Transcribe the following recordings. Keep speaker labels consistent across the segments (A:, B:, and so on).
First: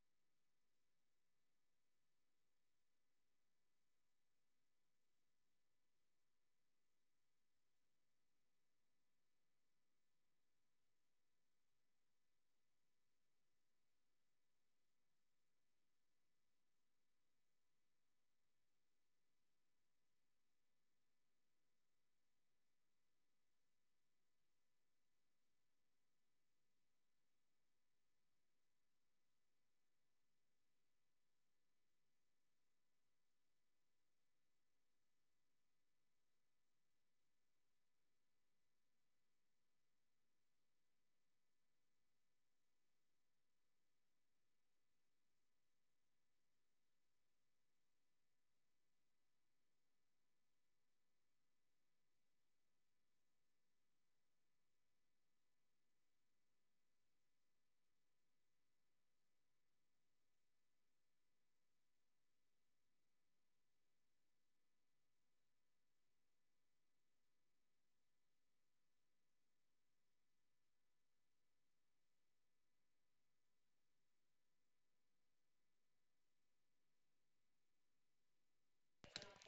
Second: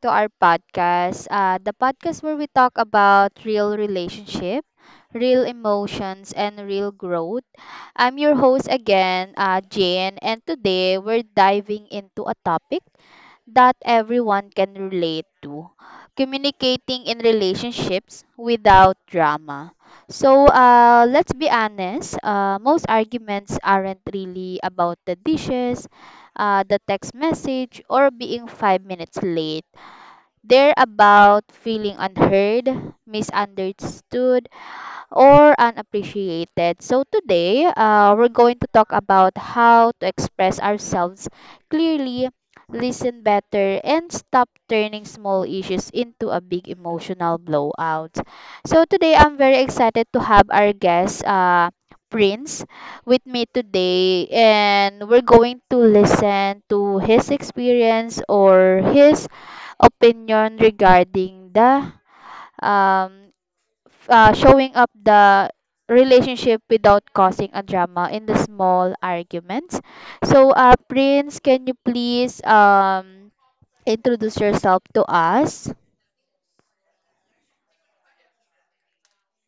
A: to our podcast. The podcast where we talk about real relationship, real emotions, and real growth. I'm your host again, Jane, and today we're diving into a topic that everyone can relate to: communicating in relationships without drama. So let's be honest, most arguments aren't really about the dishes, the text message, or being 5 minutes late. They're about feeling unheard, misunderstood, or unappreciated. So today, we're going to talk about how to express ourselves clearly, listen better, and stop turning small issues into a big emotional blowout. So today, I'm very excited to have our guest, Prince, with me today, and we're going to listen to his experience or his opinion regarding the um, showing up the relationship without causing a drama in the small arguments. So, Prince, can you please introduce yourself to us?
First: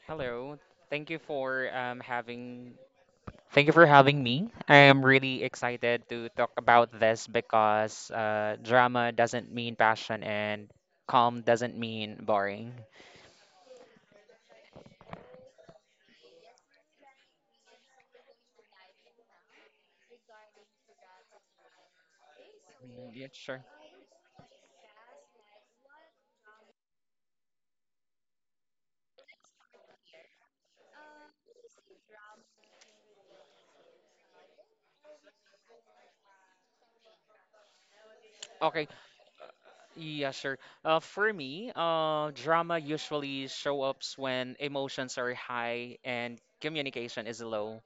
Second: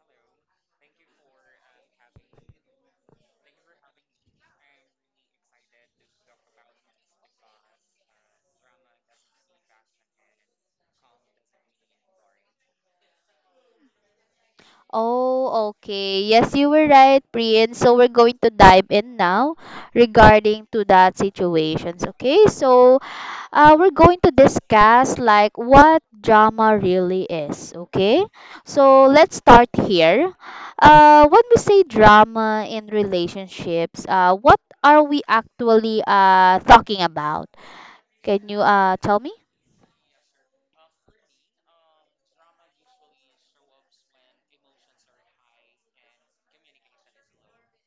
B: Hello. Thank you for um, having thank you for having me. I am really excited to talk about this because drama doesn't mean passion and calm doesn't mean boring.
A: Oh, okay. Yes, you were right, Priyan. So we're going to dive in now regarding to that situations. Okay, so
B: Yeah, sure.
A: we're going to discuss like what drama really is. Okay, so let's start here. When we say drama in relationships, what are we actually talking about? Can you
B: Okay.
A: tell me?
B: Yeah, sure. For me, drama usually show up when emotions are high and communication is low.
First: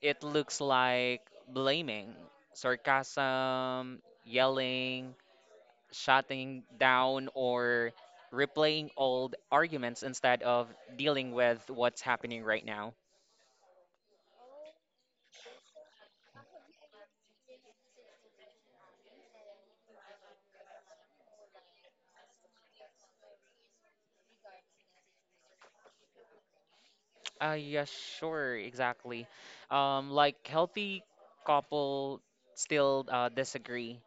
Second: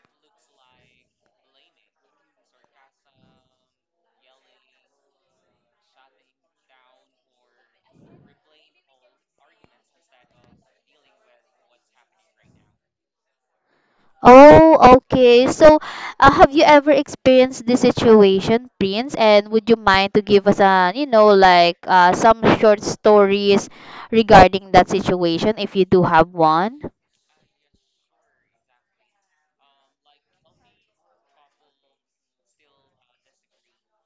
B: It looks like blaming, sarcasm, yelling, shutting down or replaying old arguments instead of dealing with what's happening right now.
A: Oh, okay. So, have you ever experienced this situation, Prince? And would you mind to give us a, you know, like some short stories regarding that situation if you do have one?
B: Yeah, sure, exactly. Like healthy couple still disagree.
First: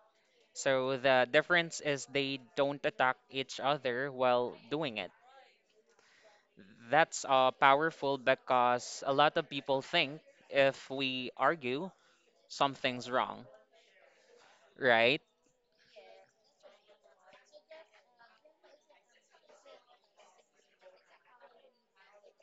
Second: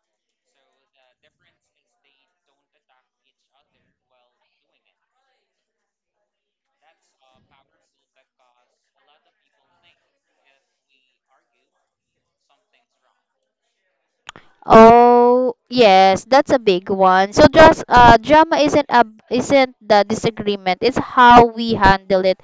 B: So the difference is they don't attack each other while doing it. That's powerful because a lot of people think if we argue, something's wrong, right?
A: Oh, yes, that's a big one. So, just drama isn't the disagreement. It's how we handle it.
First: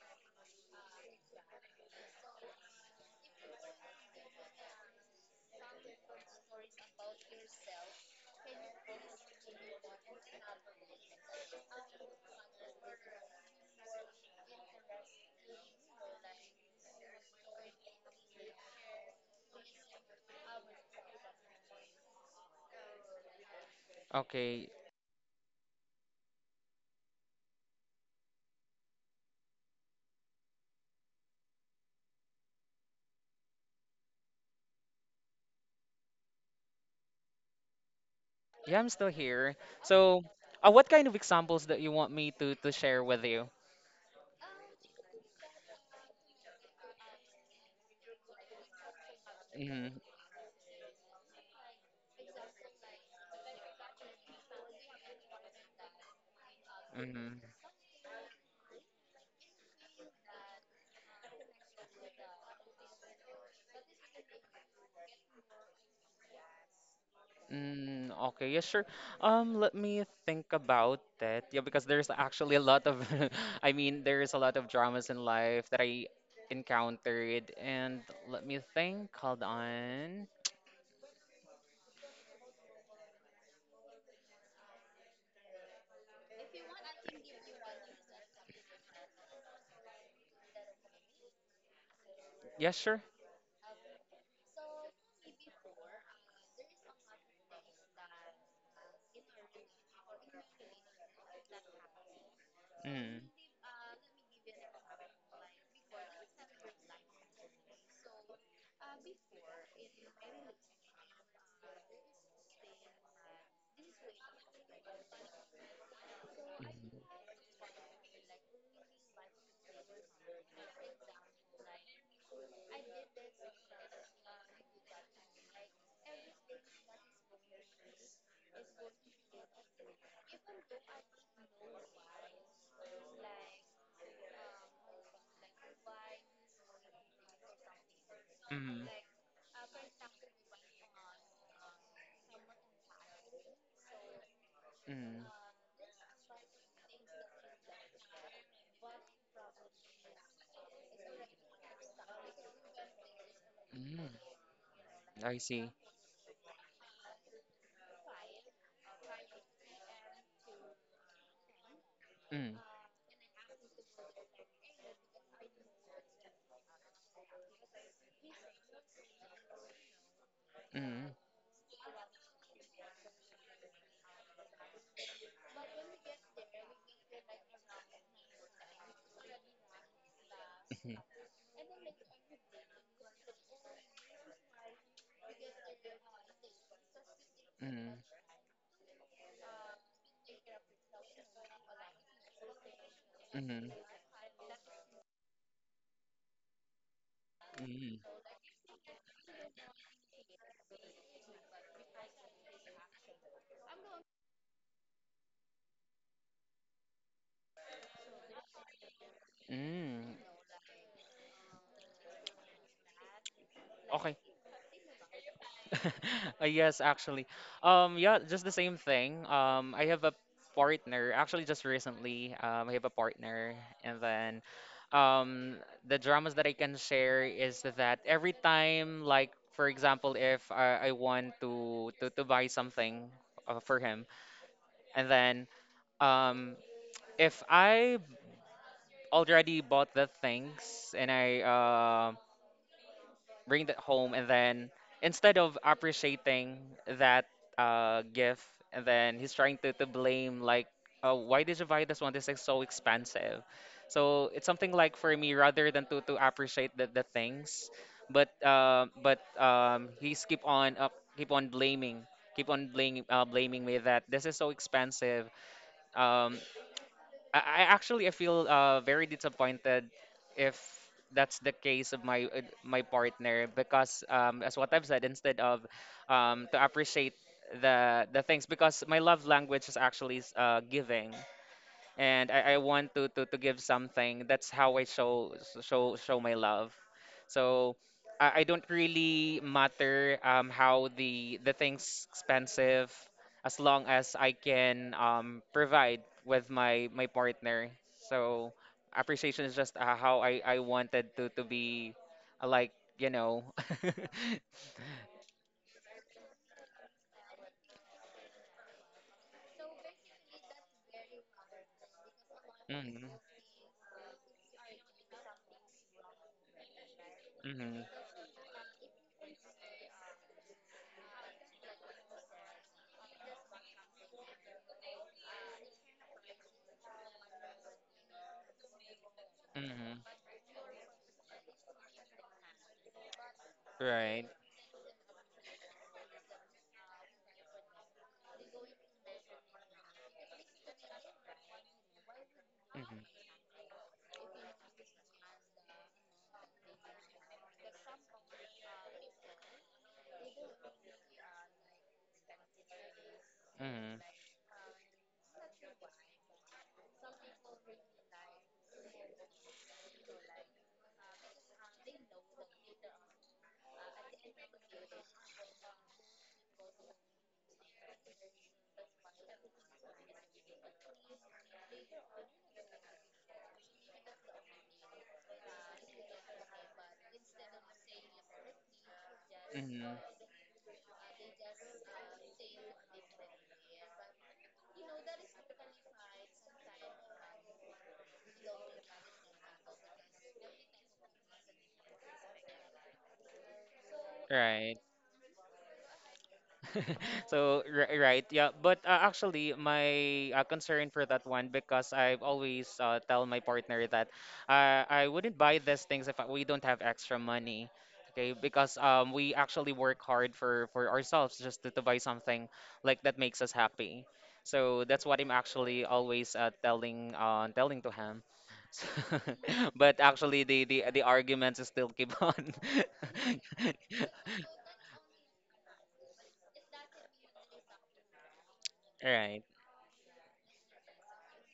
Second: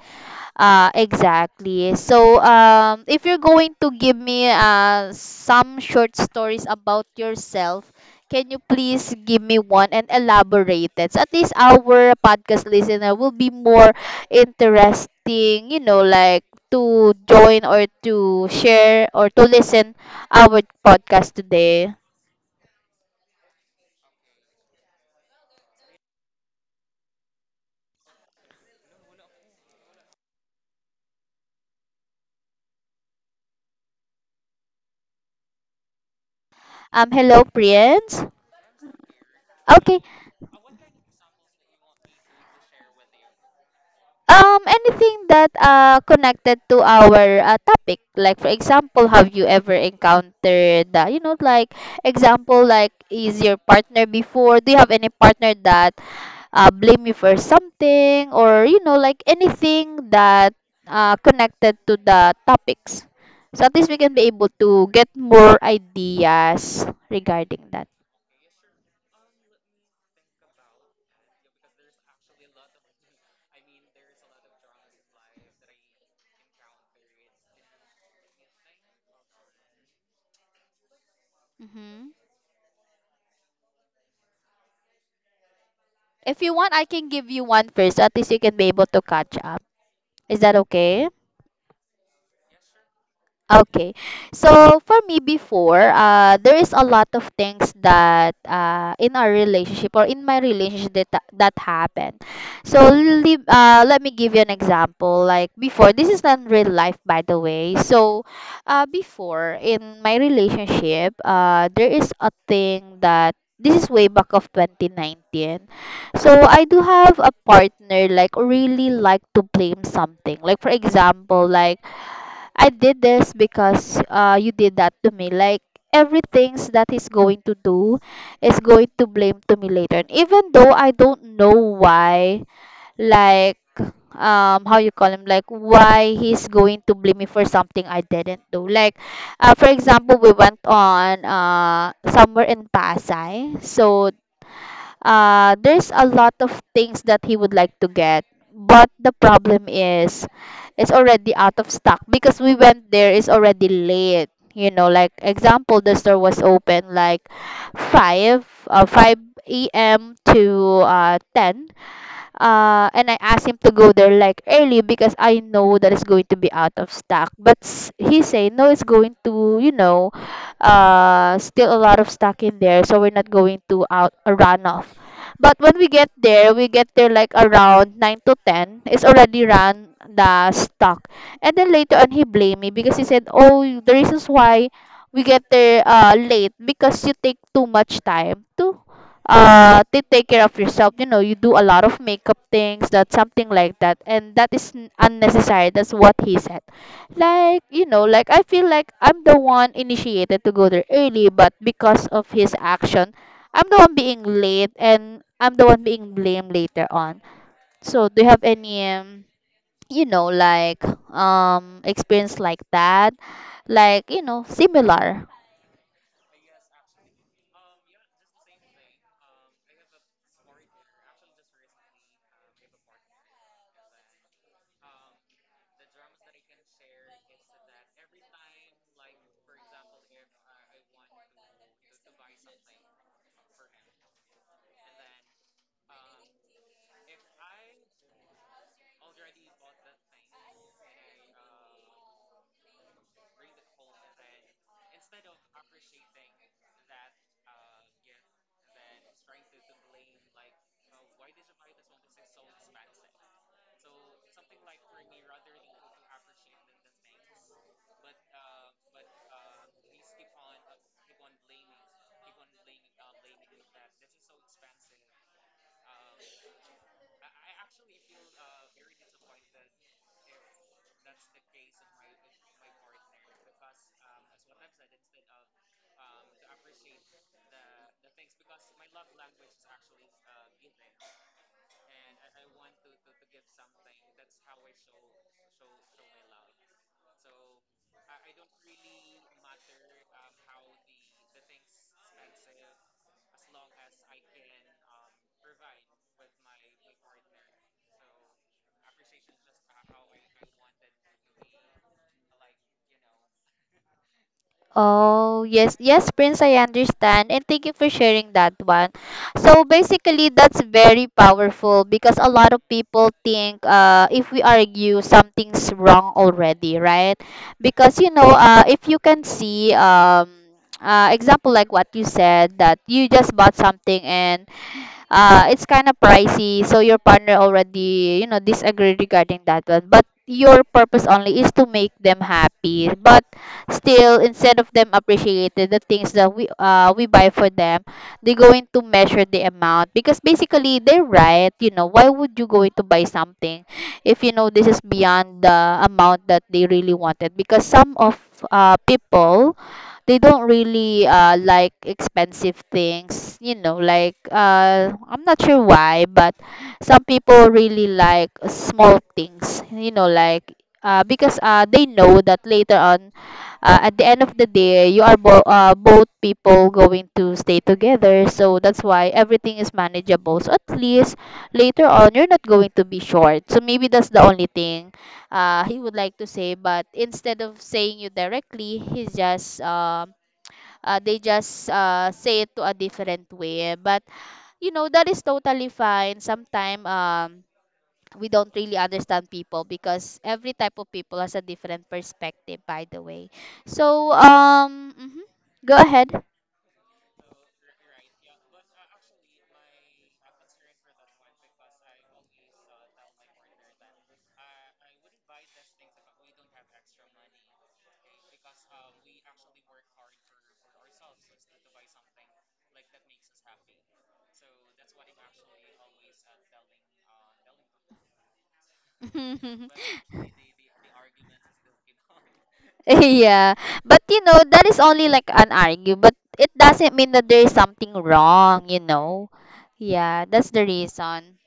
A: Exactly. So, if you're going to give me some short stories about yourself, can you please give me one and elaborate it? So at least our podcast listener will be more interesting, you know, like to join or to share or to listen our podcast today.
B: Okay.
A: Hello, friends.
B: Yeah, I'm still here.
A: Okay.
B: So, what kind of examples that you want me to share with you?
A: Anything that connected to our topic, like for example, have you ever
B: Mm-hmm.
A: encountered that? You know, like example, like is your partner before? Do you have any partner that blame you for
B: Mm-hmm.
A: something, or you know, like anything that connected to the topics? So at least we can be able to get more ideas regarding that.
B: Okay, yeah, sure. Let me think about that. Yeah, because there's actually a lot of, I mean, there's a lot of dramas in life that I encountered, and let me think. Hold on.
A: Hmm. If you want, I can give you one first. At least you can be able to catch up. Is that okay?
B: Yeah, sure.
A: Okay. So for me before, there is a lot of things that in our relationship or in my relationship that happened. So
B: Mm,
A: let me give you an example. Like before, this is not real life, by the way. So before in my relationship, there is a thing that this is way back of 2019. So I do
B: mm,
A: have a partner like really like to blame something. Like for example, like I did this because you did that to me. Like everything's that he's going to do is going to blame to me later. And even though I don't know why, like how you call him, like why he's going to blame me for something I didn't do.
B: mm,
A: Like for example, we went on somewhere in Pasay, so
B: mm,
A: there's a lot of things that he would like to get, but the problem is it's already out of stock because we went there. It's already
B: mm.
A: late. You know, like
B: I see.
A: example, the store was open like five a.m. to 10 a.m.
B: Mm,
A: And I asked him to go there like early because I know that it's going to be out of stock. But he said no, it's going to, you know,
B: mm,
A: still a lot of stock in there, so we're not going to out a run off. But when we get there like around 9 to 10. It's already run the
B: mm,
A: stock. And then later on, he blamed me because he said, oh, the reasons why we get there late because you take too
B: mm,
A: much time to take care of yourself, you know, you do a lot of makeup things that something
B: mm,
A: like that, and that is unnecessary. That's what he said. Like, you
B: mm.
A: know, like I feel like I'm the one initiated to go there early, but because of his action, I'm the one being late and I'm the one being blamed later on. So do you have any you know, like experience like that, like
B: Mm.
A: you know, similar?
B: Yes, actually. Yeah, just the same thing. I have a partner, actually just recently, I have a partner, and then um, the dramas that I can share is that every time, like for example, if I want to buy something for him, and then um, if I already bought the things and I bring that home and then instead of appreciating that gift and then he's trying to blame like, oh, why did you buy this one, this is so expensive. So it's something like, for me, rather than to appreciate the things, but he's keep on up keep on blaming blaming me that this is so expensive. um I actually I feel very disappointed if that's the case of my my partner, because as what I've said, instead of to appreciate the things, because my love language is actually giving, and I want to give something. That's how I show show my love. So I don't really matter how the things expensive as long as I can provide with my my partner. So appreciation is just how I wanted to be like you know.
A: Oh, yes, yes, Prince, I understand. And thank you for sharing that one. So basically, that's very powerful because a lot of people
B: hmm
A: think, if we argue, something's wrong already, right?
B: hmm
A: Because, you know, if you can see, example like what you said, that you just bought something and it's kind of pricey, so your partner already, you know, disagree regarding that one,
B: hmm
A: but your purpose only is to make them happy. But
B: Right.
A: still, instead of them appreciating the things that we buy for them, they're going to measure the amount. Because basically they're right, you know, why would you going to buy
B: hmm
A: something if you know this is beyond the amount that they really wanted? Because some of people, they don't really like expensive things, you know,
B: hmm
A: like I'm not sure why, but some people really like small things, you know, like because they know that later on, at the end of the day, you are both people going to stay together. So that's why everything is manageable, so at least later on you're not going to be short. So maybe that's the only thing he would like to say, but instead of saying you directly, he's just
B: hmm
A: they just say it to a different way. But you know that is totally fine. Sometimes we don't really understand people because every type of people has a different perspective. By the way, so
B: Right.
A: mhm, go ahead.
B: So, right, yeah. But actually, my concern for that one, because I've always tell my partner that I wouldn't buy these things if we don't have extra money. Okay, because we actually work hard for ourselves just to buy something like that makes us happy. So that's what I'm actually always telling to him. So, but actually, the arguments still keep on.
A: Yeah, but you know that is only like an argue, but it doesn't mean that there is something wrong, you know.
B: Right.
A: Yeah, that's the reason.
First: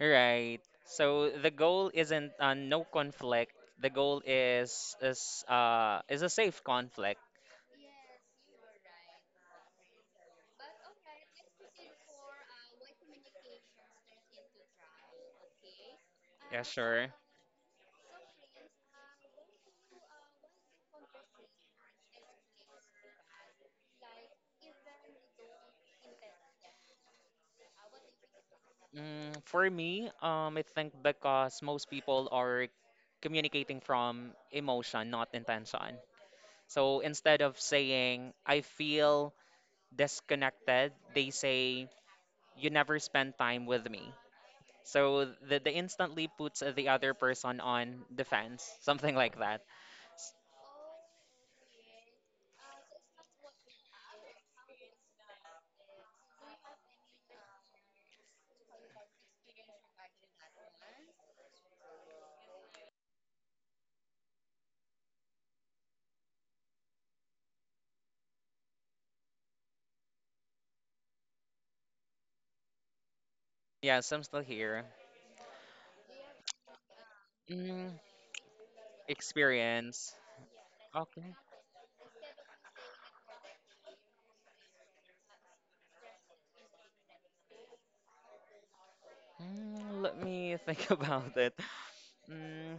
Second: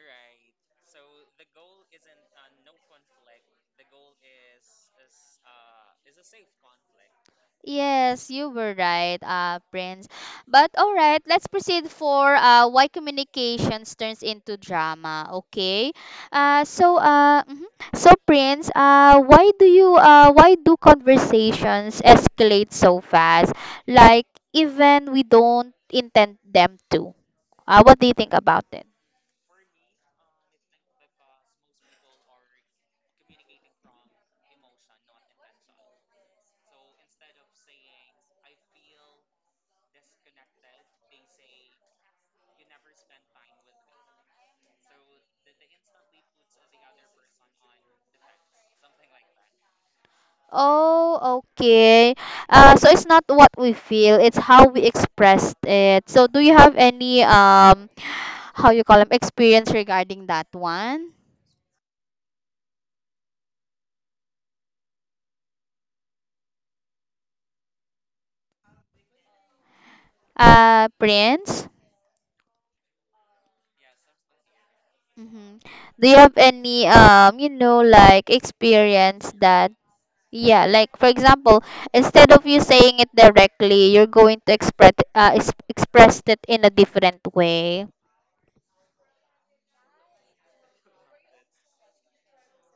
B: Right. So the goal isn't no conflict. The goal is a safe conflict.
A: Yes, you were right, Prince. But all right, let's proceed for why communications turns into drama. Okay.
B: Yeah, sure.
A: Mhm. So Prince, why do conversations escalate so fast? Like even we don't intend them to. What do you think about it?
B: For me, I think because most people are communicating from emotion, not intention. So instead of saying I feel disconnected, they say you never spend time with me. So the instantly puts the other person on defense, something like that. S-
A: Oh, okay. So it's not what we feel, it's how we expressed it. So do you have any how you call them experience regarding that one? Prince?
B: Yes, I'm still here.
A: Mm-hmm. Do you have any you know,
B: Mm,
A: like experience that,
B: Experience.
A: yeah, like for
B: Okay.
A: example, instead of you saying it directly, you're going to express is express it in a different way.
B: Let me think about it. Mm,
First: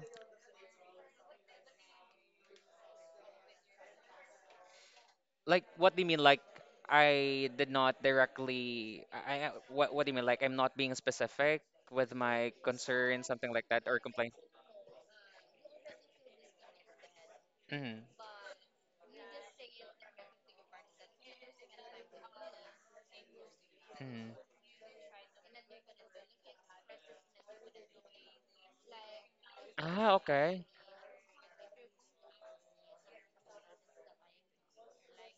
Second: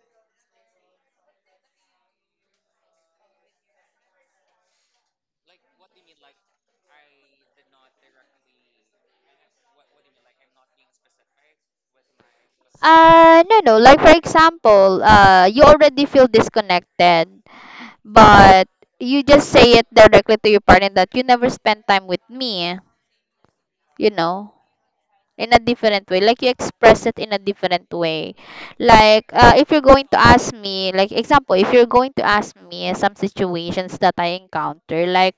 B: like what do you mean? Like I did not directly. What do you mean? Like I'm not being specific with my concern,
A: Uh,
B: something
A: no,
B: like
A: no.
B: that, or
A: Like for
B: complaint.
A: example, you already feel disconnected,
B: Mm,
A: but you just say it directly to your partner that you never spend time with me, you
B: mm.
A: know, in a different way. Like you express it in a different way. Like if you're going
B: Ah,
A: to ask
B: okay.
A: me, like example if you're going to ask me some situations that I encounter, like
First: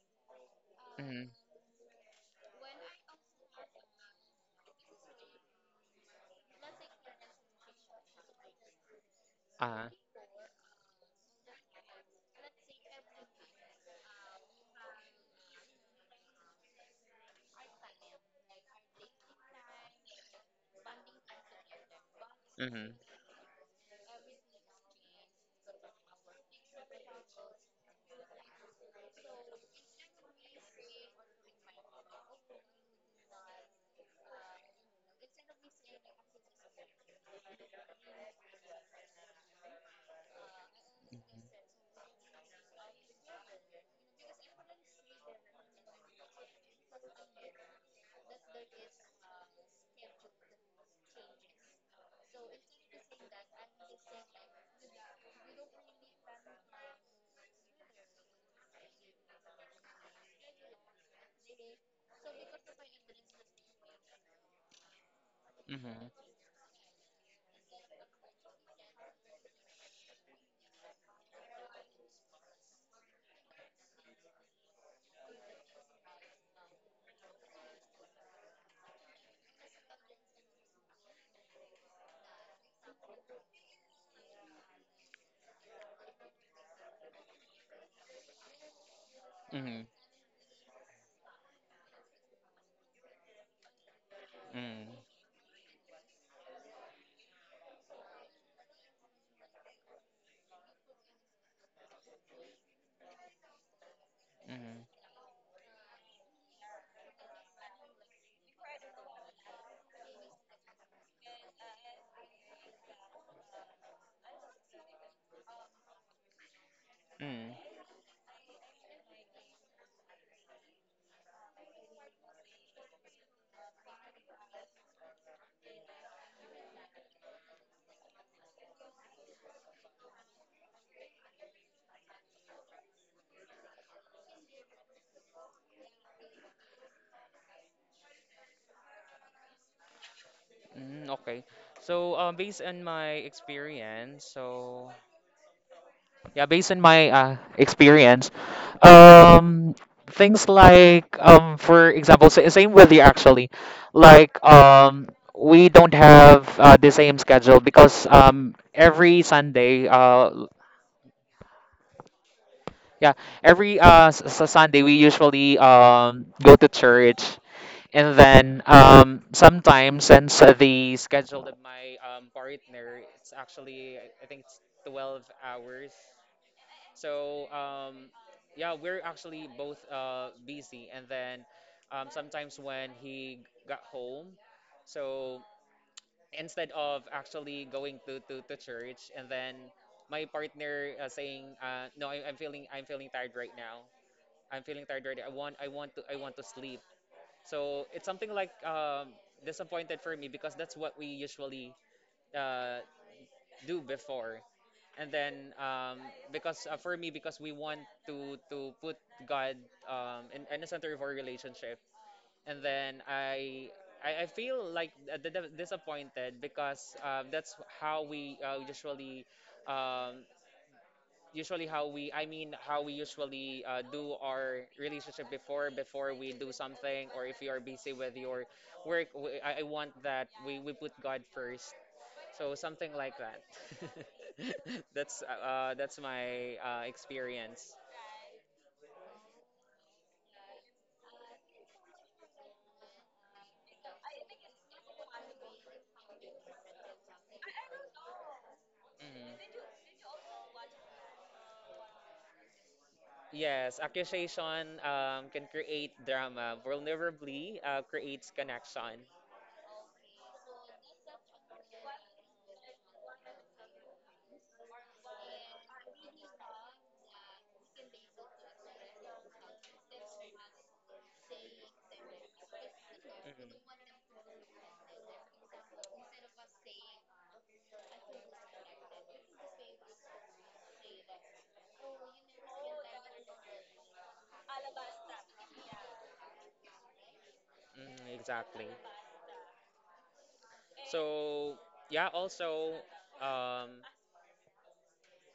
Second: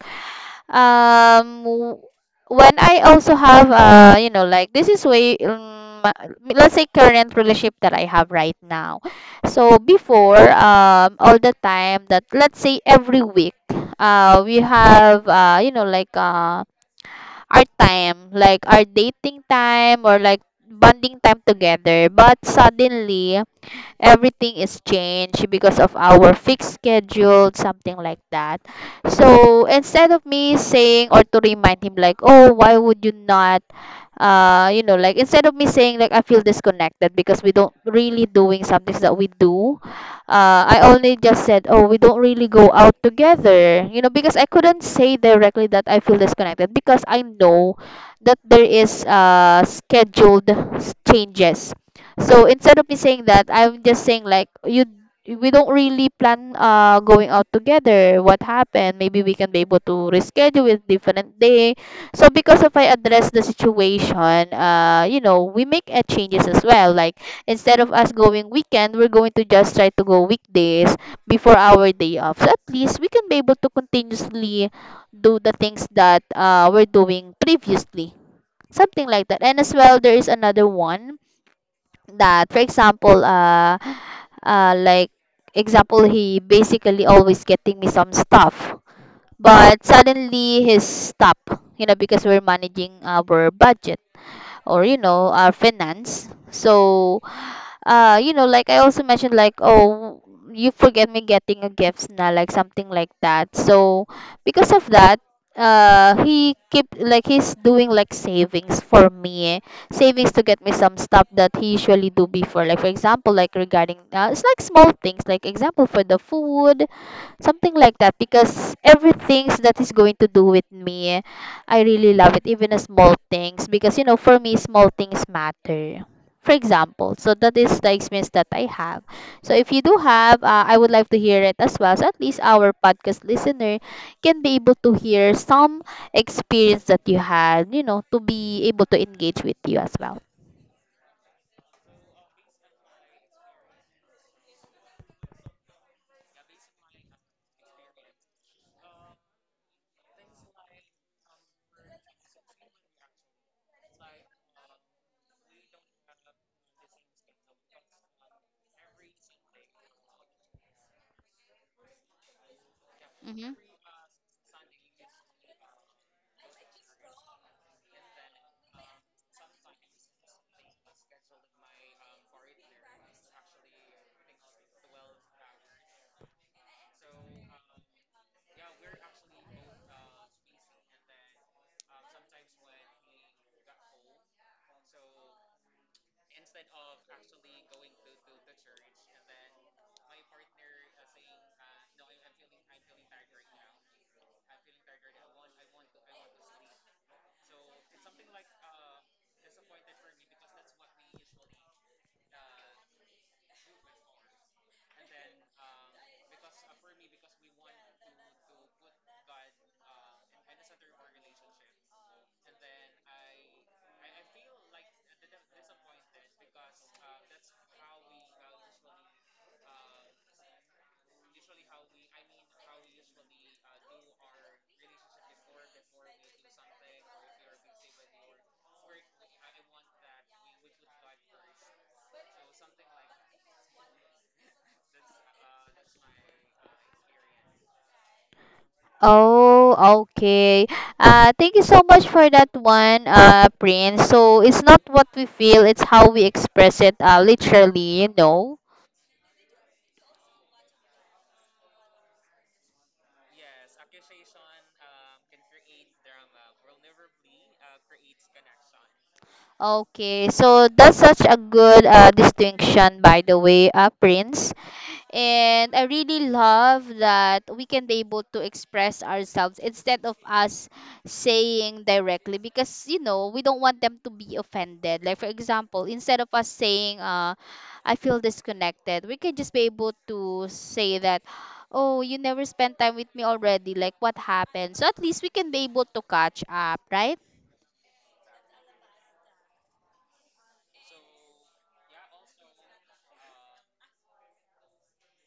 B: Mm,
A: um w- when I also have, you know, like this is way let's say current relationship that I have right now. So
B: ah,
A: before, all the time, that let's say every week we have, our time, like our dating time or like bonding time together, but
B: mm,
A: suddenly everything is changed because of our fixed schedule, something like that. So instead of me saying or to remind him like, oh, why would you not? You know, like instead of me saying like I feel disconnected because we don't really doing something that we do, I only just said, oh, we don't really go out together, you know, because I couldn't say directly that I feel disconnected because I know that there is scheduled changes. So instead of me saying that, I'm just saying like you we don't really plan going out together. What happened? Maybe we can be able to reschedule with different day. So because if I address the situation, you know, we make
B: mm,
A: changes as well. Like instead of us going weekend, we're going to just try to go weekdays before our day off. So at least we can be able to continuously do the things that we're doing previously. Something like that. And as well, there is another one that for example, uh like example he basically always getting me some stuff,
B: mm,
A: but suddenly he's stopped, you know, because we're managing our budget or
B: mm,
A: you know our finance. So you know, like I also mentioned like, oh, you forget me getting a gift now, like something like that. So because
B: mm,
A: of that, he keep like he's doing like savings for me, eh. Savings to get me some stuff that he usually do before, like for example, like regarding it's like small things, like example for the food.
B: mm,
A: Something like that, because everything that is going to do with me, I really love it, even the small things, because you know, for me small things matter. For example, so that is the experience that I have. So if you do have I would like to hear it as well, so at least our podcast listener can be able to hear some experience that you had, you know, to be able to engage with you as well.
B: mm, okay. So, based on my experience, so yeah, based on my experience, um, things like, for example, same with you actually, like we don't have the same schedule because every Sunday, yeah,
A: Mm-hmm.
B: every Sunday we usually go to church, and then sometimes since the schedule of my partner, it's actually I think it's 12 hours. So yeah, we're actually both busy, and then sometimes when he got home, so instead of actually going to church, and then my partner saying, "No, I'm feeling tired right now. I'm feeling tired right now. I want to sleep." So it's something like disappointed for me because that's what we usually uh, do before. And then because for me, because we want to put God in the center of our relationship, and then I feel like disappointed because that's how we usually um, how we usually do our relationship before before we do something or if you are busy with your work I want that we put God first, so something like that. That's my experience.
A: Oh, okay. Thank you so much for that one, Prince. So it's not what we feel, it's how we express it, literally, you know.
B: Mhm. Yes, accusation can create drama. Vulnerably creates connection.
A: Okay, so that's such a good distinction, by the way, Prince. And I really love that we can be able to express ourselves instead of us saying directly, because you know we don't want them to be offended. Like for example, instead of us saying I feel disconnected, we can just be able to say that, oh, you never spent time with me already, like what happened? So at least we can be able to catch up, right?
B: Mhm, exactly. So yeah, also um,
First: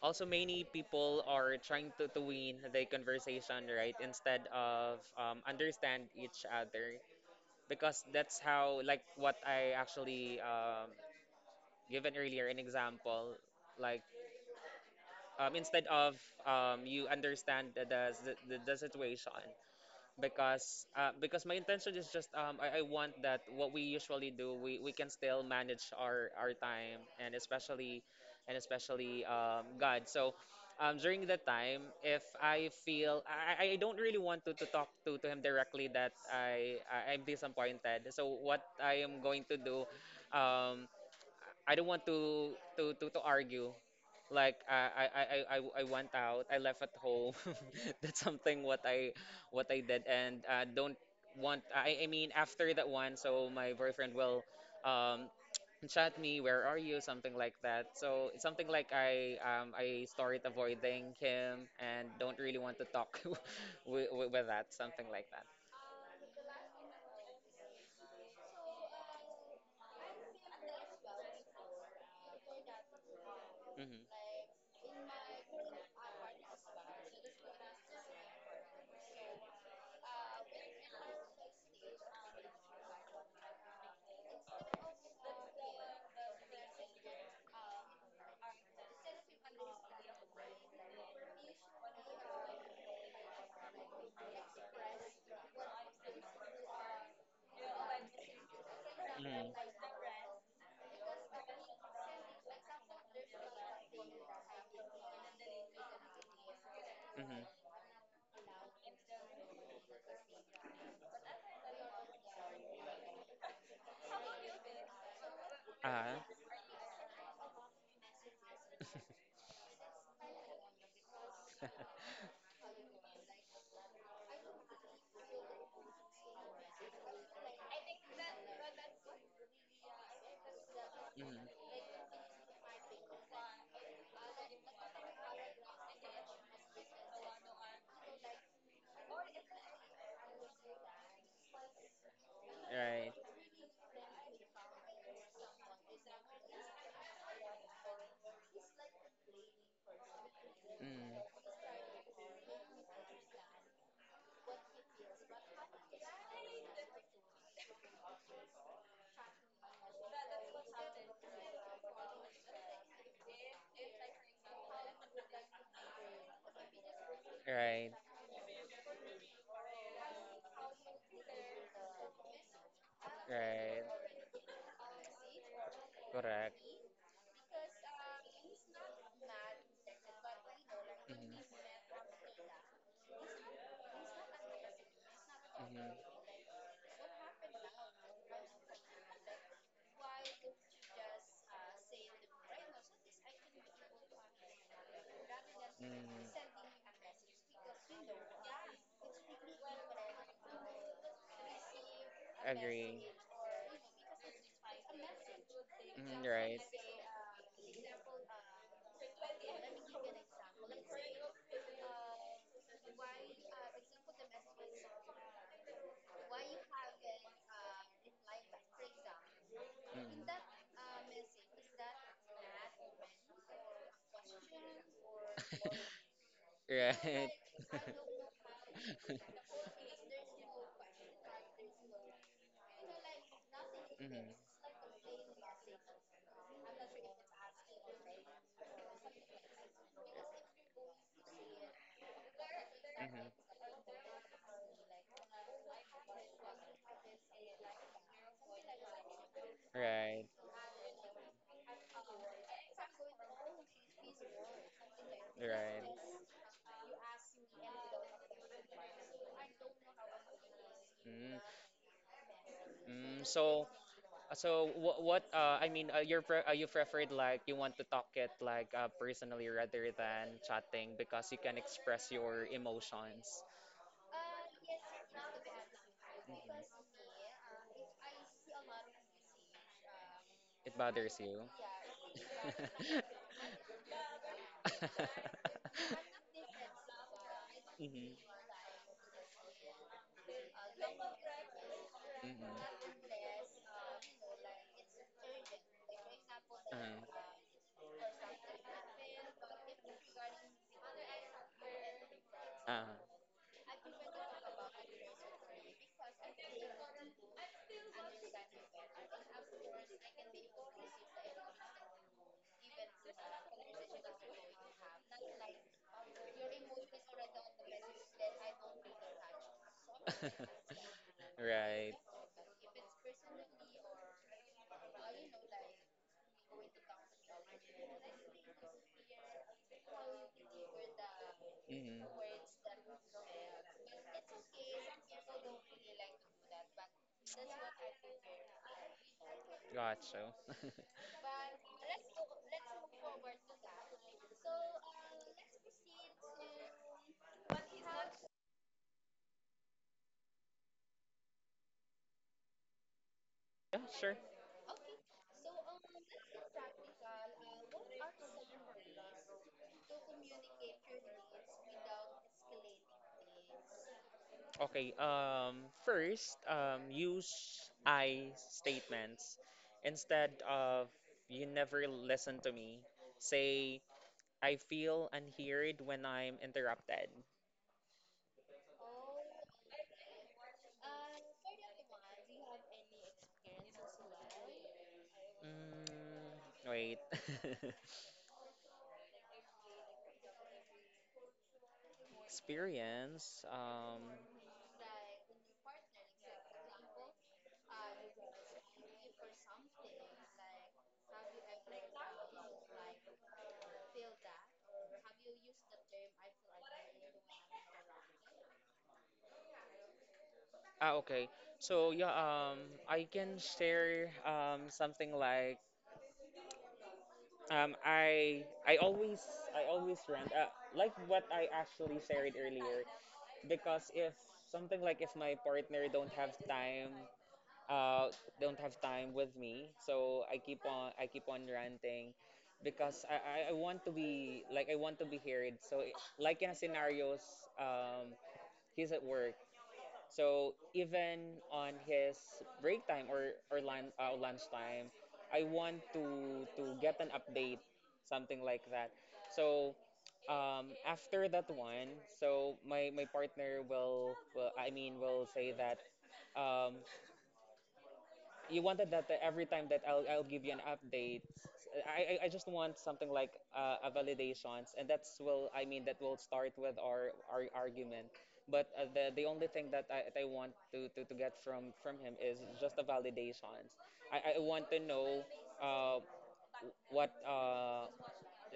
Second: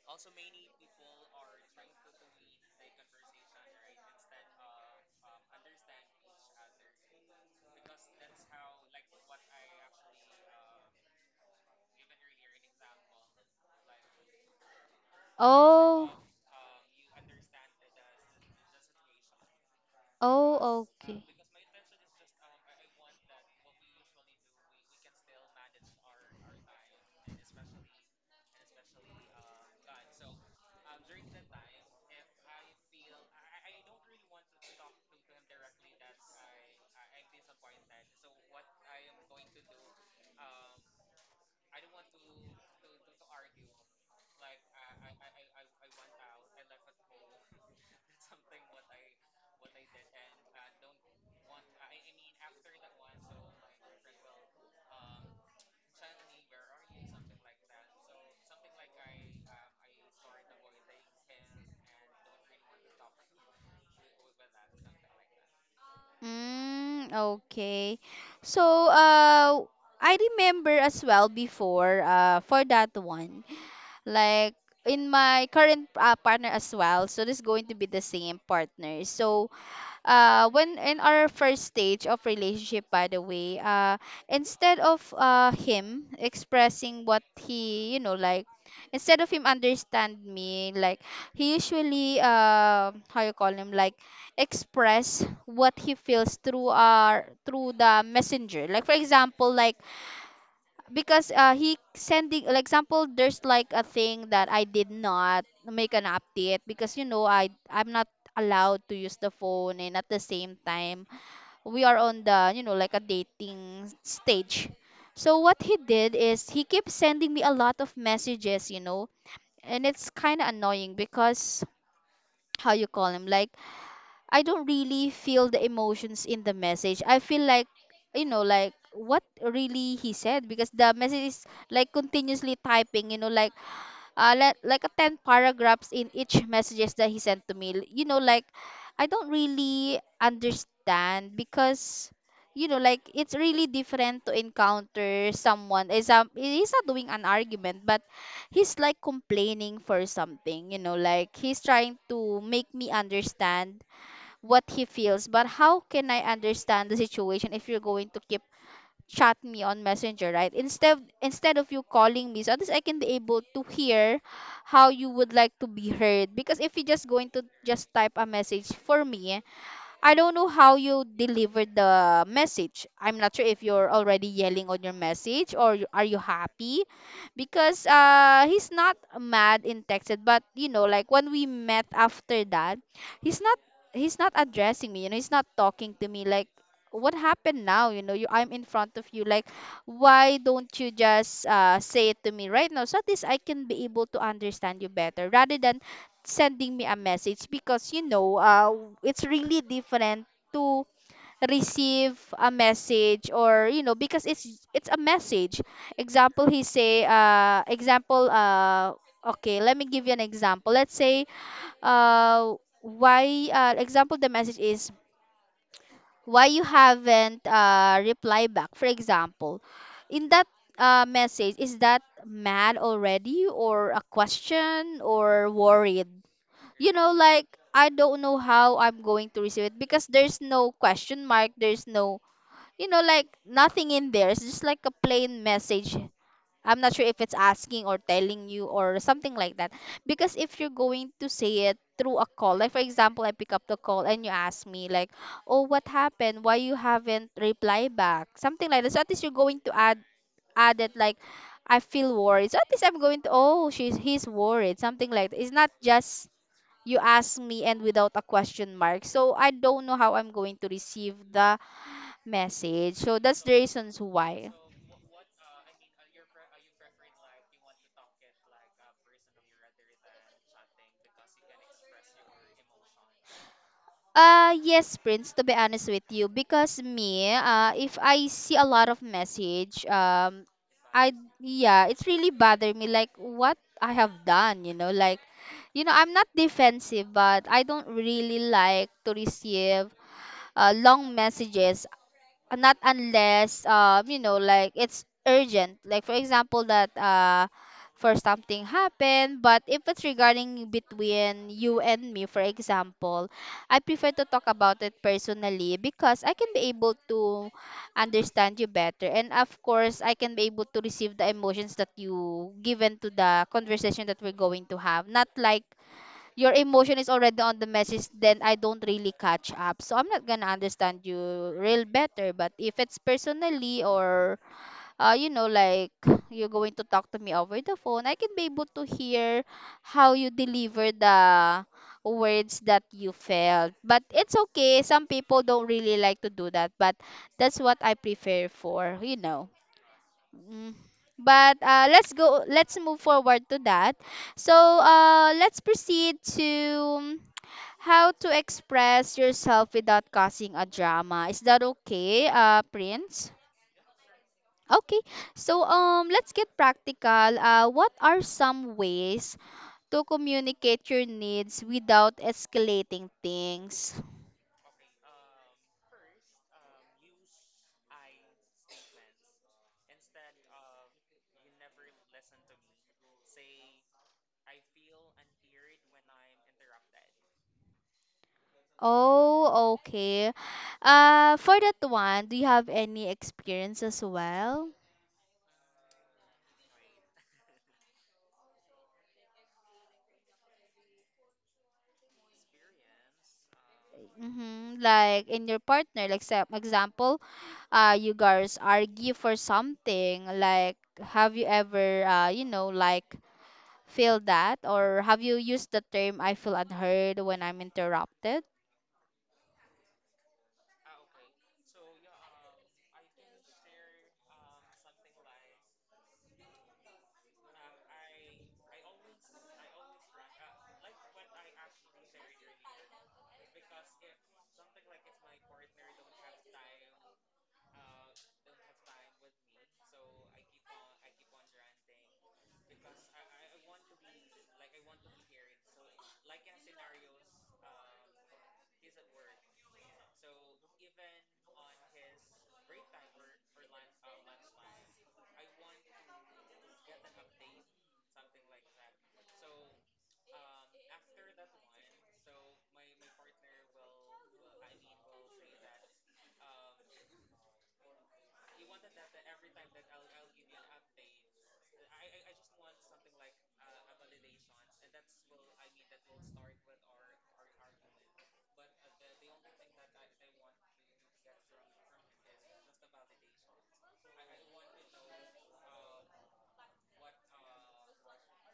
B: also many people are trying to win the conversation, right? Instead of understand each other, because that's how like what I actually given earlier an example, like instead
A: Oh.
B: of you understand the situation,
A: Oh, okay.
B: because my intention is just I want that what we usually do we can still manage our time, and especially God. So during the time if I feel I don't really want to talk to him directly that I'm disappointed, so what I am going to do um, I don't want to argue. Like, I went out. I left at home. That's something what I did, and don't want. I mean after that one, so my boyfriend will um chat me. Where are you? Something like that. So it's something like I started avoiding him and don't really want to talk with that. Something like that.
A: Mm, okay. So, uh, I remember as well before, for that one,
B: Mhm.
A: like in my current partner as well. So this going to be the same partner. So when in our first stage of relationship, by the way, instead of him expressing what he, you know, like, instead of him understand me, like, he usually, how you call him, like, express what he feels through our, through the messenger, like for
B: Mhm.
A: example, like, because he sending, like example there's like a thing that I did not make an update, because you know
B: Mhm.
A: I'm not allowed to use the phone, and at the same time we are on the, you know, like a dating stage. So what he
B: Ah.
A: did is he keeps sending me a lot of messages, you know, and it's kind of annoying because, how you call him, like, I don't really feel the emotions in the message. I feel like, you know, like what really he said, because the message is
B: Mhm.
A: like continuously typing, you know, like like a 10 paragraphs in each messages that he sent to me. L- You know, like, I don't really understand, because you know like
B: Right.
A: it's really different to encounter someone is, um, he's not doing an argument but he's like complaining for something, you know, like
B: Mm.
A: he's trying to make me understand what he feels. But how can I understand the situation if you're going to keep chat me on Messenger, right? Instead of you calling me, so at least I can be able to hear how you would like to be heard. Because if you're just going to
B: Right,
A: just type a message for me, I don't know how you delivered the message. I'm not sure if
B: right,
A: you're already yelling on your message, or you- are you
B: correct.
A: happy, because he's not mad in texted, but you know like when we
B: Mm-hmm,
A: met after that, he's not, he's not addressing me. You know, he's not talking to
B: mm-hmm,
A: me like, what happened now? You know, you, I'm in front of you, like, why don't you just say it to me right now, so at least I can be able to understand you better rather than
B: mm,
A: sending me a message, because you know it's really different to receive a
B: agree.
A: message, or you know, because it's a message. Example,
B: Right.
A: he say, uh, example, uh, okay, let me give you an example. Let's say uh why, uh, example, the message is, why you haven't reply back, for example.
B: Mm.
A: In that message, is that mad already, or a question, or worried? You know,
B: Right.
A: like, I don't know how I'm going to receive it, because there's no question mark, there's no, you know, like nothing in
B: Mm-hmm,
A: there. It's just like a plain message. I'm not sure if it's asking or telling you or something like that. Because if you're going to say it through a call, like for example I
B: mm-hmm,
A: pick up the call and you ask me like, oh what happened, why you haven't replied back, something like that. So at least you're going to add,
B: right,
A: add it like, I feel worried, so at least I'm going to, oh she's, he's worried, something like that. It's not
B: right.
A: just, you ask me and without a question mark. So I don't know how I'm going to receive
B: Mm,
A: the message. So
B: mm,
A: that's the
B: so,
A: reasons why.
B: so, I mean, you're pre you preferred like you want to talk it like personally rather than chatting because you can express your emotions.
A: Yes, Prince, to be honest with you, because
B: Mhm.
A: me, if I see a lot of message, um,
B: It
A: I,
B: bothers you.
A: yeah, it's really bother me, like what I have done, you know, like, you know, I'm not defensive, but I don't
B: Mhm,
A: really like to receive long messages. Not
B: mhm.
A: unless, um, you know like it's urgent, like for example that
B: Mm.
A: for something happened. But if it's regarding between you and me, for
B: Ah,
A: example, I prefer to talk about it personally, because I can be able to understand you better, and of course I can be able to receive the emotions that you given to the conversation that we're going to have. Not like your emotion is already on the message, then I don't really catch up, so I'm not gonna understand you real
B: right.
A: better. But if it's personally, or you know, like, you're going to talk to me over the phone, I can be able to hear how you deliver the
B: Mm,
A: words that you felt. But it's okay, some people don't really like to do that, but that's what I prefer for, you know.
B: gotcha.
A: Mm. But let's go. Let's move forward to that. So let's proceed to how to express yourself without causing a drama. Is that okay, Prince?
B: Yeah, sure.
A: Okay. So, let's get practical. What are some ways to communicate your needs without escalating things?
B: Okay, first, use I statements. Instead of you never listen to me, say I feel unheard when I'm interrupted.
A: Oh, okay. For that one, do you have any experience as well?
B: Wait. Experience.
A: Hmm. Like in your partner, like, sa- example, you guys argue for something. Like, have you ever, you know, like, feel that, or have you used the term "I feel unheard when I'm interrupted"?
B: Ah, okay. So yeah, I can share something like, Um, I I always I always rant like what I actually shared earlier, because if something like if my partner don't have time uh with me, so I keep on ranting because I want to be like I want to be heard, so like in a scenarios um he's at work, so even on his break time or lunchtime, I want to get an update, something like that. So after that one, so my partner will I mean will say that um, you wanted that every time that I'll give you an update. I just want something like a validations, and that will start with our argument. But the only thing that I want to get from him is just the validations. I want to know uh what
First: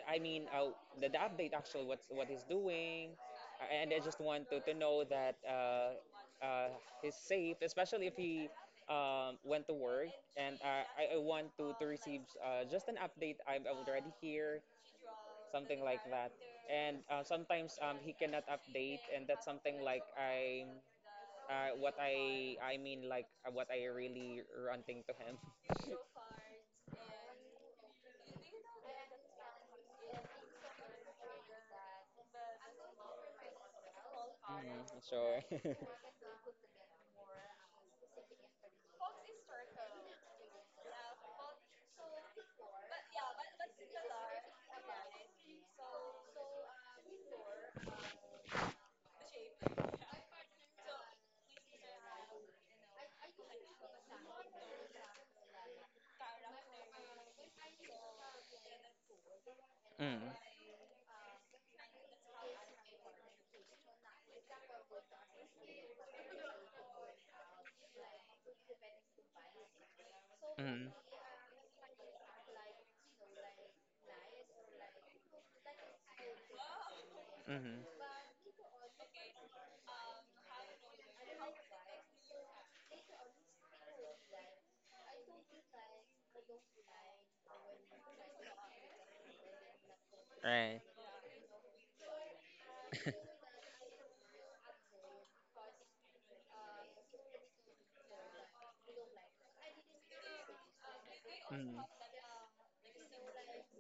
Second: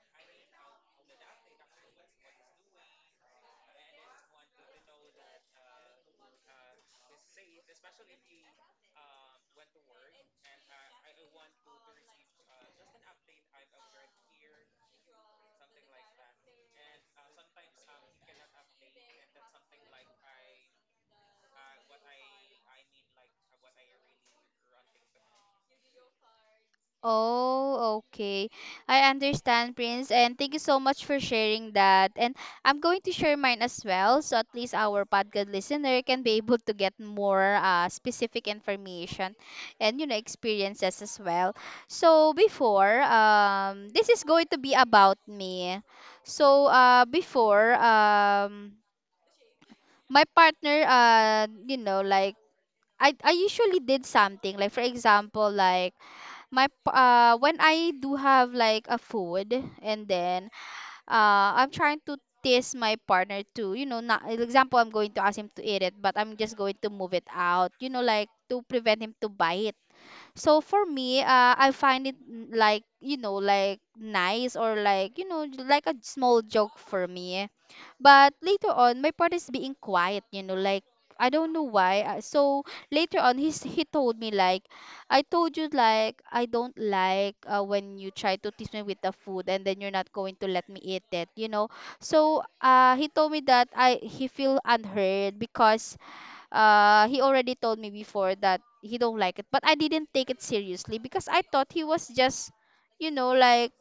B: I mean, the update actually what's what he's doing, and I just want to know that uh, he's safe, especially if he went to work. And I want to receive just an update. I'm already here, something like that. And sometimes he cannot update, and that's something like I what what I really ranting to him.
A: Oh, okay. I understand, Prince. And thank you so much for sharing that. And I'm going to share mine as well, so at least our
B: So.
A: podcast listener can be able to get more specific information, and you know experiences as well. So before, this is going to be about me. So before, my partner, you know, like, I usually did something, like for example, like, my when I do have like a food, and
B: Mm,
A: then I'm trying to tease my partner to, you know, not example I'm going to ask him to eat it, but I'm just going to move it out, you know, like to prevent him to buy it. So for
B: mm,
A: me, I find it, mm, like, you know, like nice, or like, you know, like a small joke for me.
B: mm,
A: But later on, my part is being quiet. You know, like, I don't know why. So later on, he's, he told me like, I told you, like I don't like, when you try to tease me with the food and then you're not going to let me
B: right.
A: eat it. You know. So he told me that I, he feel unheard, because he already told me before that he don't like it, but I didn't take it seriously because I thought he
B: Mm.
A: was just, you know, like,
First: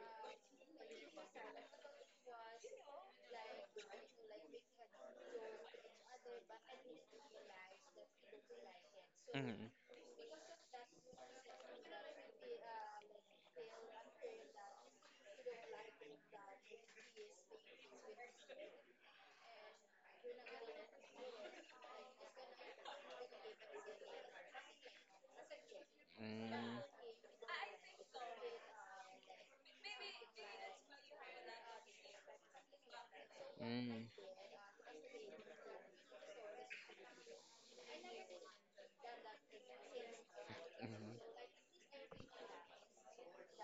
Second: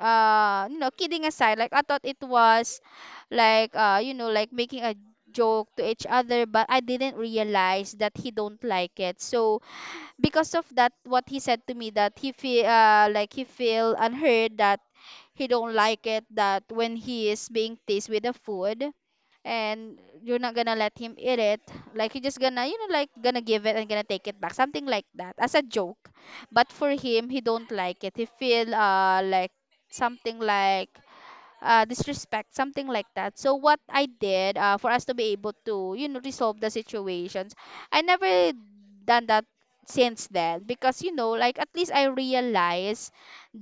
A: you know, kidding aside, like I thought it was like, you know, like making a joke to each other. But I didn't realize that he don't like it. So because of that, what he said to me, that he feel like, he feel unheard, that he don't like it, that when he is being teased with the food, and you're not gonna let him eat it, like he just gonna, you know, like gonna give it and gonna take it back, something like that as a joke.
B: Mm,
A: But for him he don't like it, he feel like something like disrespect, something like that. So what I
B: mm,
A: did for us to be able to, resolve the situations, I never done that since then because
B: mhm,
A: like at least I realize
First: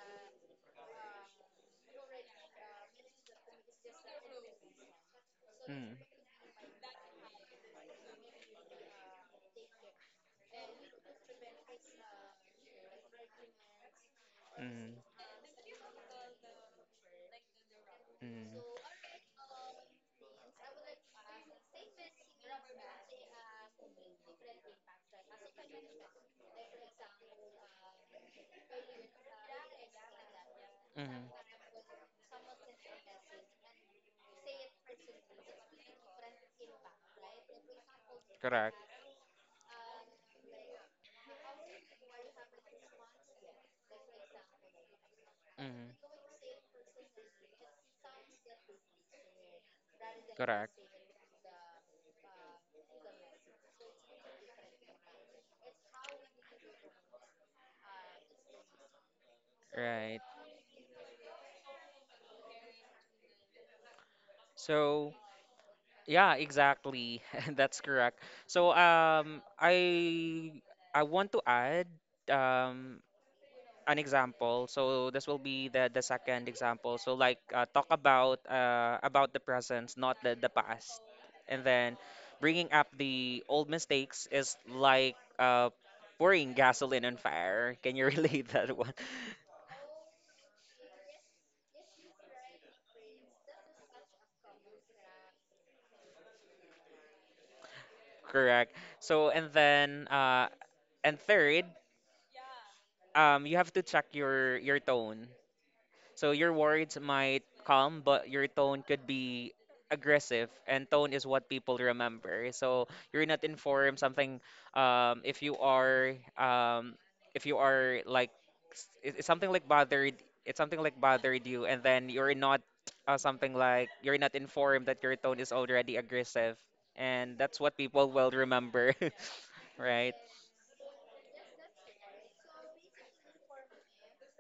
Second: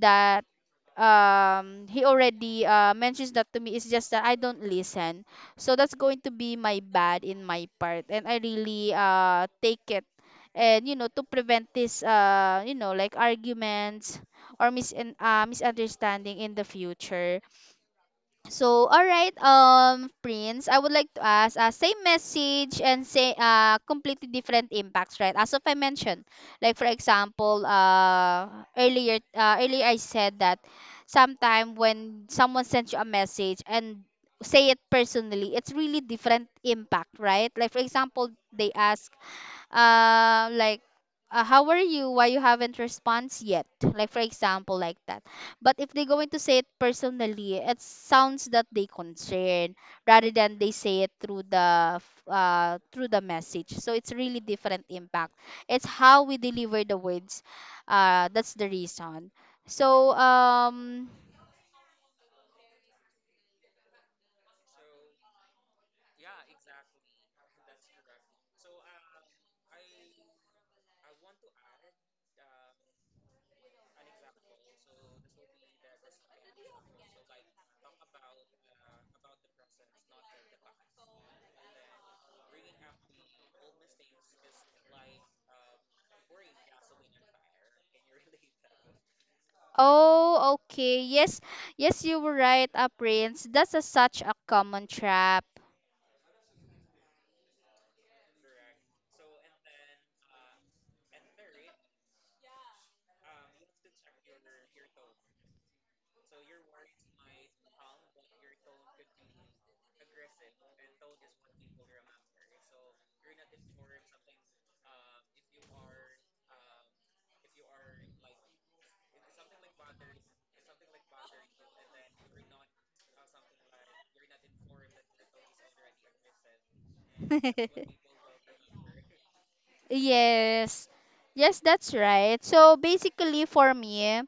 A: that he already mentions that to me. It's just that I don't listen,
B: mm,
A: so
B: Hmm.
A: that's going to be my bad in my part and I really take it. And you know, to prevent this like arguments or misunderstanding in the future.
B: mm,
A: So, all right, Prince, I would like to ask, same message and say, completely different impacts, right? As of I mentioned, like for example, earlier I said that
B: mhm.
A: sometime when someone sends you a message and say it personally, it's really different impact, right? Like for example,
B: Correct.
A: they ask, uh, like how are you, why you haven't response yet, like for example like that. But if
B: hmm
A: they going to say it personally, it sounds that they concern rather than
B: Correct.
A: they say it through the through the message. So it's really different impact. It's how we deliver the words. That's the reason.
B: Right.
A: so um
B: So yeah, exactly. That's correct. So I want to add um, an example. So this will be the second example. So like, talk about the presence, not the past. And then bringing up the old mistakes is like pouring gasoline on fire. Can you relate that one?
A: oh, okay, yes. Yes, you were right, Prince. That's a, such a common trap.
B: Correct. So and then and third, you have to check your tone. So your words might calm, but your tone could be aggressive, and tone is what people remember. So you're not informed something. Um, if you are, um, if you are like, it's something like bothered. It's something like bothered you, and then you're not something like you're not informed that your tone is already aggressive, and that's what people will remember, right?
A: Yes. Yes, that's right. So basically for me,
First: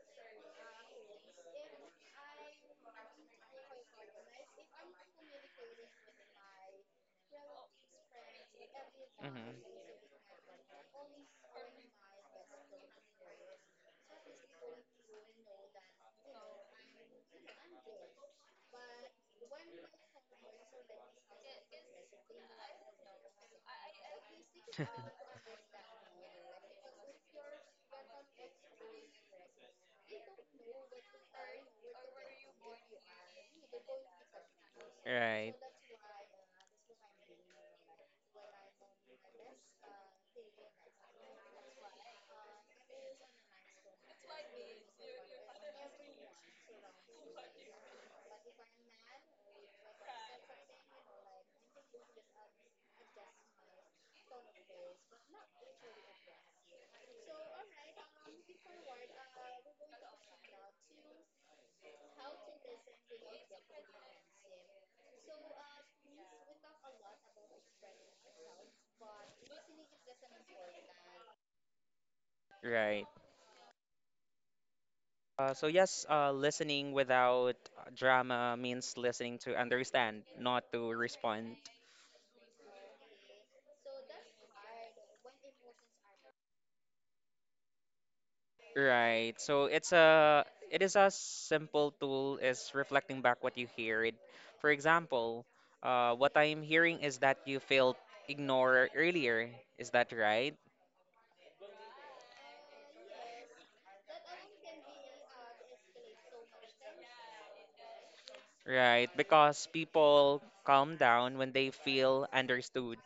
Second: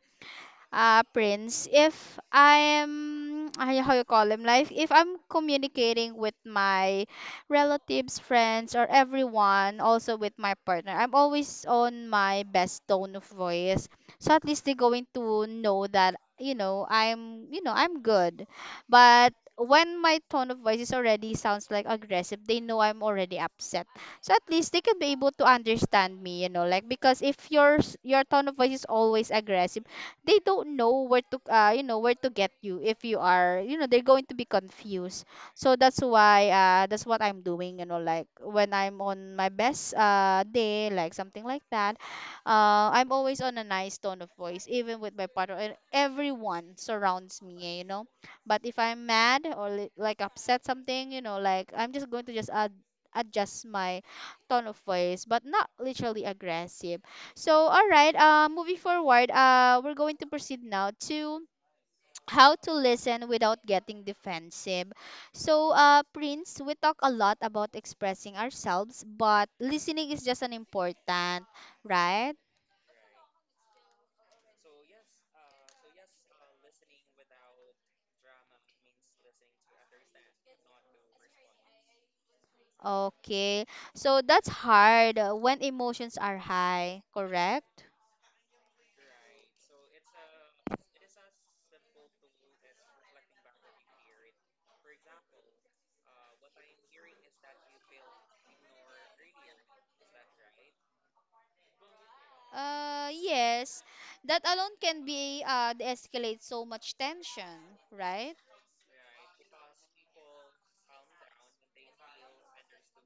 A: Prince, if I'm how you call him, like if I'm communicating with my relatives, friends, or
B: hmm
A: everyone, also with my partner, I'm always on my best tone of voice. So at least they're going to know that I'm I'm good. But when my tone of voice is already sounds like aggressive, they know I'm already upset. So at least they can be able to understand me, you know, like because if your your tone of voice is always aggressive, they don't know where to you know, where to get you. If you are, you know, they're going to be confused.
B: Right,
A: So that's why that's what I'm doing, you know, like when I'm on my best day, like something like that. I'm always on a nice tone of voice, even with my partner and everyone surrounds me, you know. But if I'm mad or like upset something, you know, like I'm just going to just add adjust my tone of voice but not literally aggressive. So, all right, moving forward, we're going to proceed now to how to listen without getting defensive. So, Prince, we talk a lot about expressing ourselves, but listening is just an important, right?
B: right. So yes, listening without drama means listening to understand, not to respond.
A: Okay, so that's hard when emotions are high, correct?
B: Right. So it is a simple tool is reflecting back what you heard. For example, what I'm hearing is that you felt ignored earlier. Is that right?
A: Yes, that alone can be de-escalate so much tension, right?
B: Right. Because people calm down when they feel understood.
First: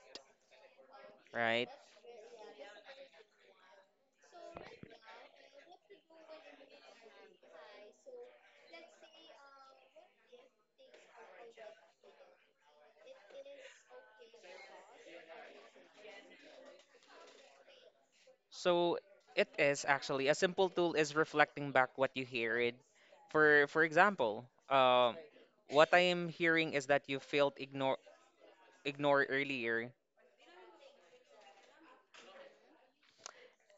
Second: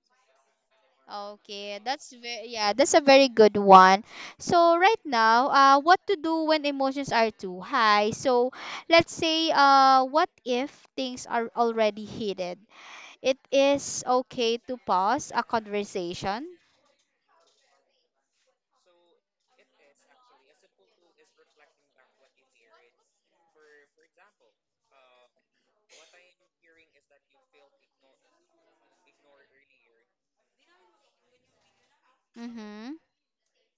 B: Right.
A: Okay, that's very, yeah, that's a very good one. So right now, what to do when emotions are too high? So let's say, what if things are already heated? It is okay to pause a conversation.
B: So it is actually a simple tool is reflecting back what you heard. For example, what I am hearing is that you failed ignore ignore earlier,
A: Mm-hmm.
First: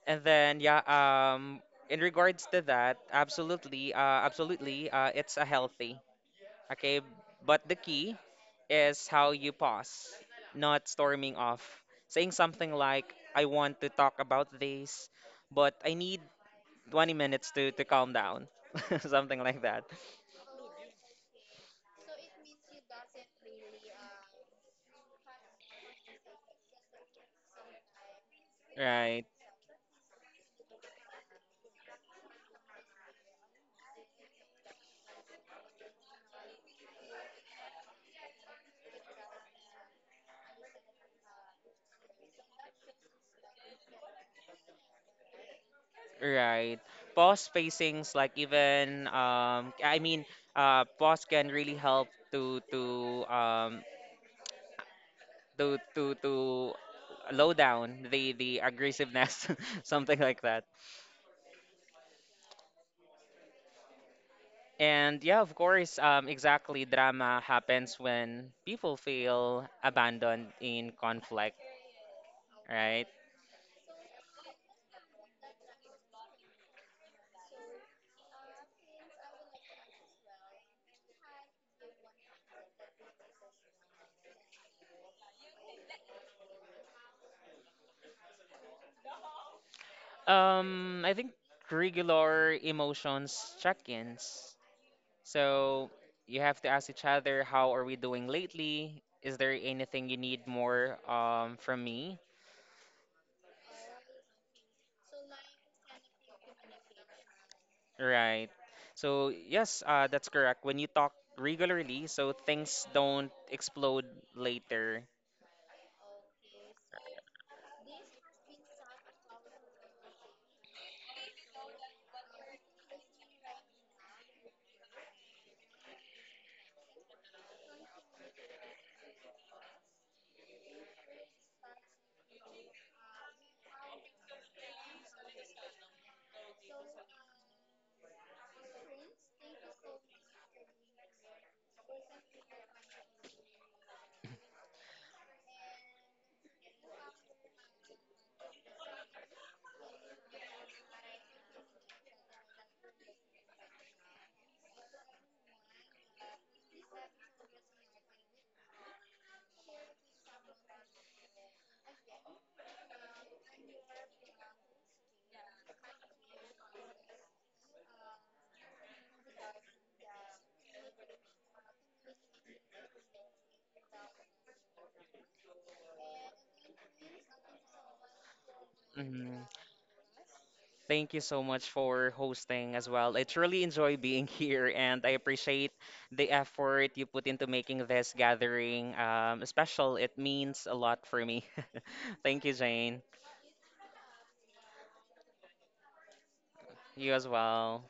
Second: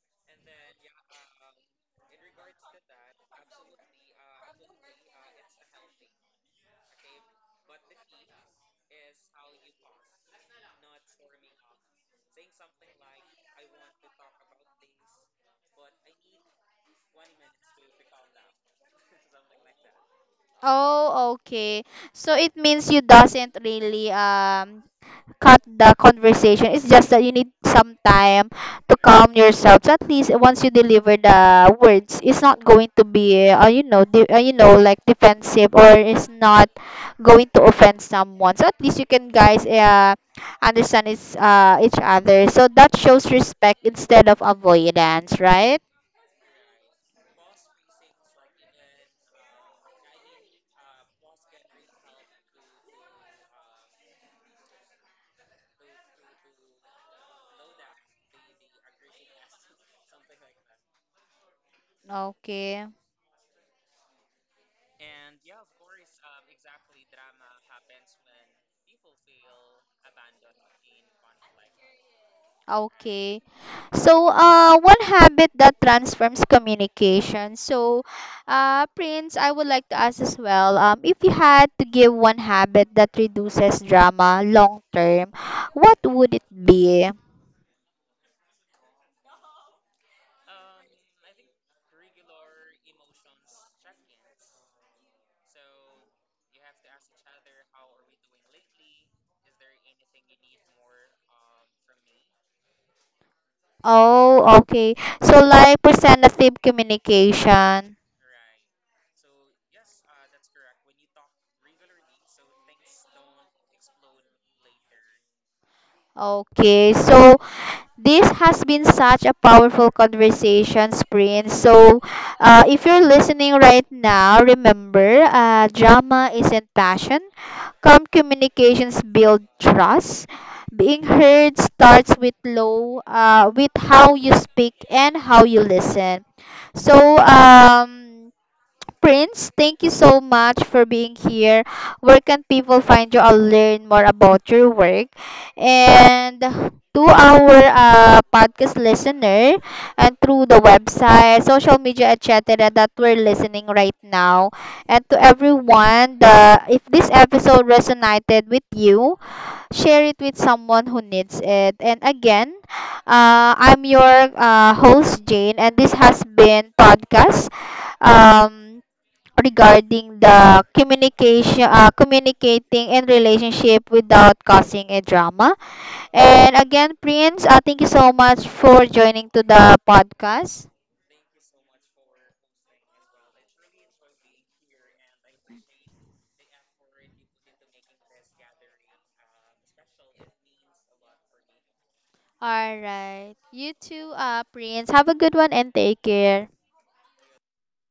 B: and then yeah, in regards to that, absolutely, absolutely, it's a healthy. Okay, but the key is how you pause, not storming off, saying something like, "I want to talk about this, but I need 20 minutes to calm down," something like that.
A: Oh, okay. So it means you doesn't really cut the conversation. It's just that you need some time to
B: Right,
A: calm yourself. So at least once you deliver the words, it's not going to be, you know, like defensive, or it's not going to offend someone. So at least you can guys understand it's, each other. So that shows respect instead of avoidance, right?
B: right. Pause spacings, like even pause can really help to low down the aggressiveness, something like that.
A: Okay.
B: And yeah, of course, exactly. Drama happens when people feel abandoned in conflict, right?
A: Okay. So, one habit that transforms communication. So, Prince, I would like to ask as well, if you had to give one habit that reduces drama long term, what would it be?
B: I think regular emotions check-ins. So you have to ask each other, how are we doing lately? Is there anything you need more from me?
A: Oh, okay. So, like, presentative communication.
B: Right. So yes, that's correct. When you talk regularly, so things don't explode later.
A: Okay. So, this has been such a powerful conversation, Prince. So, if you're listening right now, remember drama isn't passion. Calm communications build trust. Being heard starts with with how you speak and how you listen. So, Prince, thank you so much for being here. Where can people find you or learn more about your work? And to our podcast listener and through the website, social media, etc. that we're listening right now. And to everyone, the, if this episode resonated with you, share it with someone who needs it. And again, I'm your host, Jane, and this has been Podcast. Um, Regarding the communication communicating in relationship without causing a drama. And again, Prince, thank you so much for joining
B: hmm
A: to the podcast.
B: Thank you so much for hosting as well. I truly enjoy being here, and I appreciate the effort you put into making this gathering special. It means a lot for me. Thank you,
A: All
B: Jane.
A: right, you too, Prince, have a good one and take care.
B: You as well.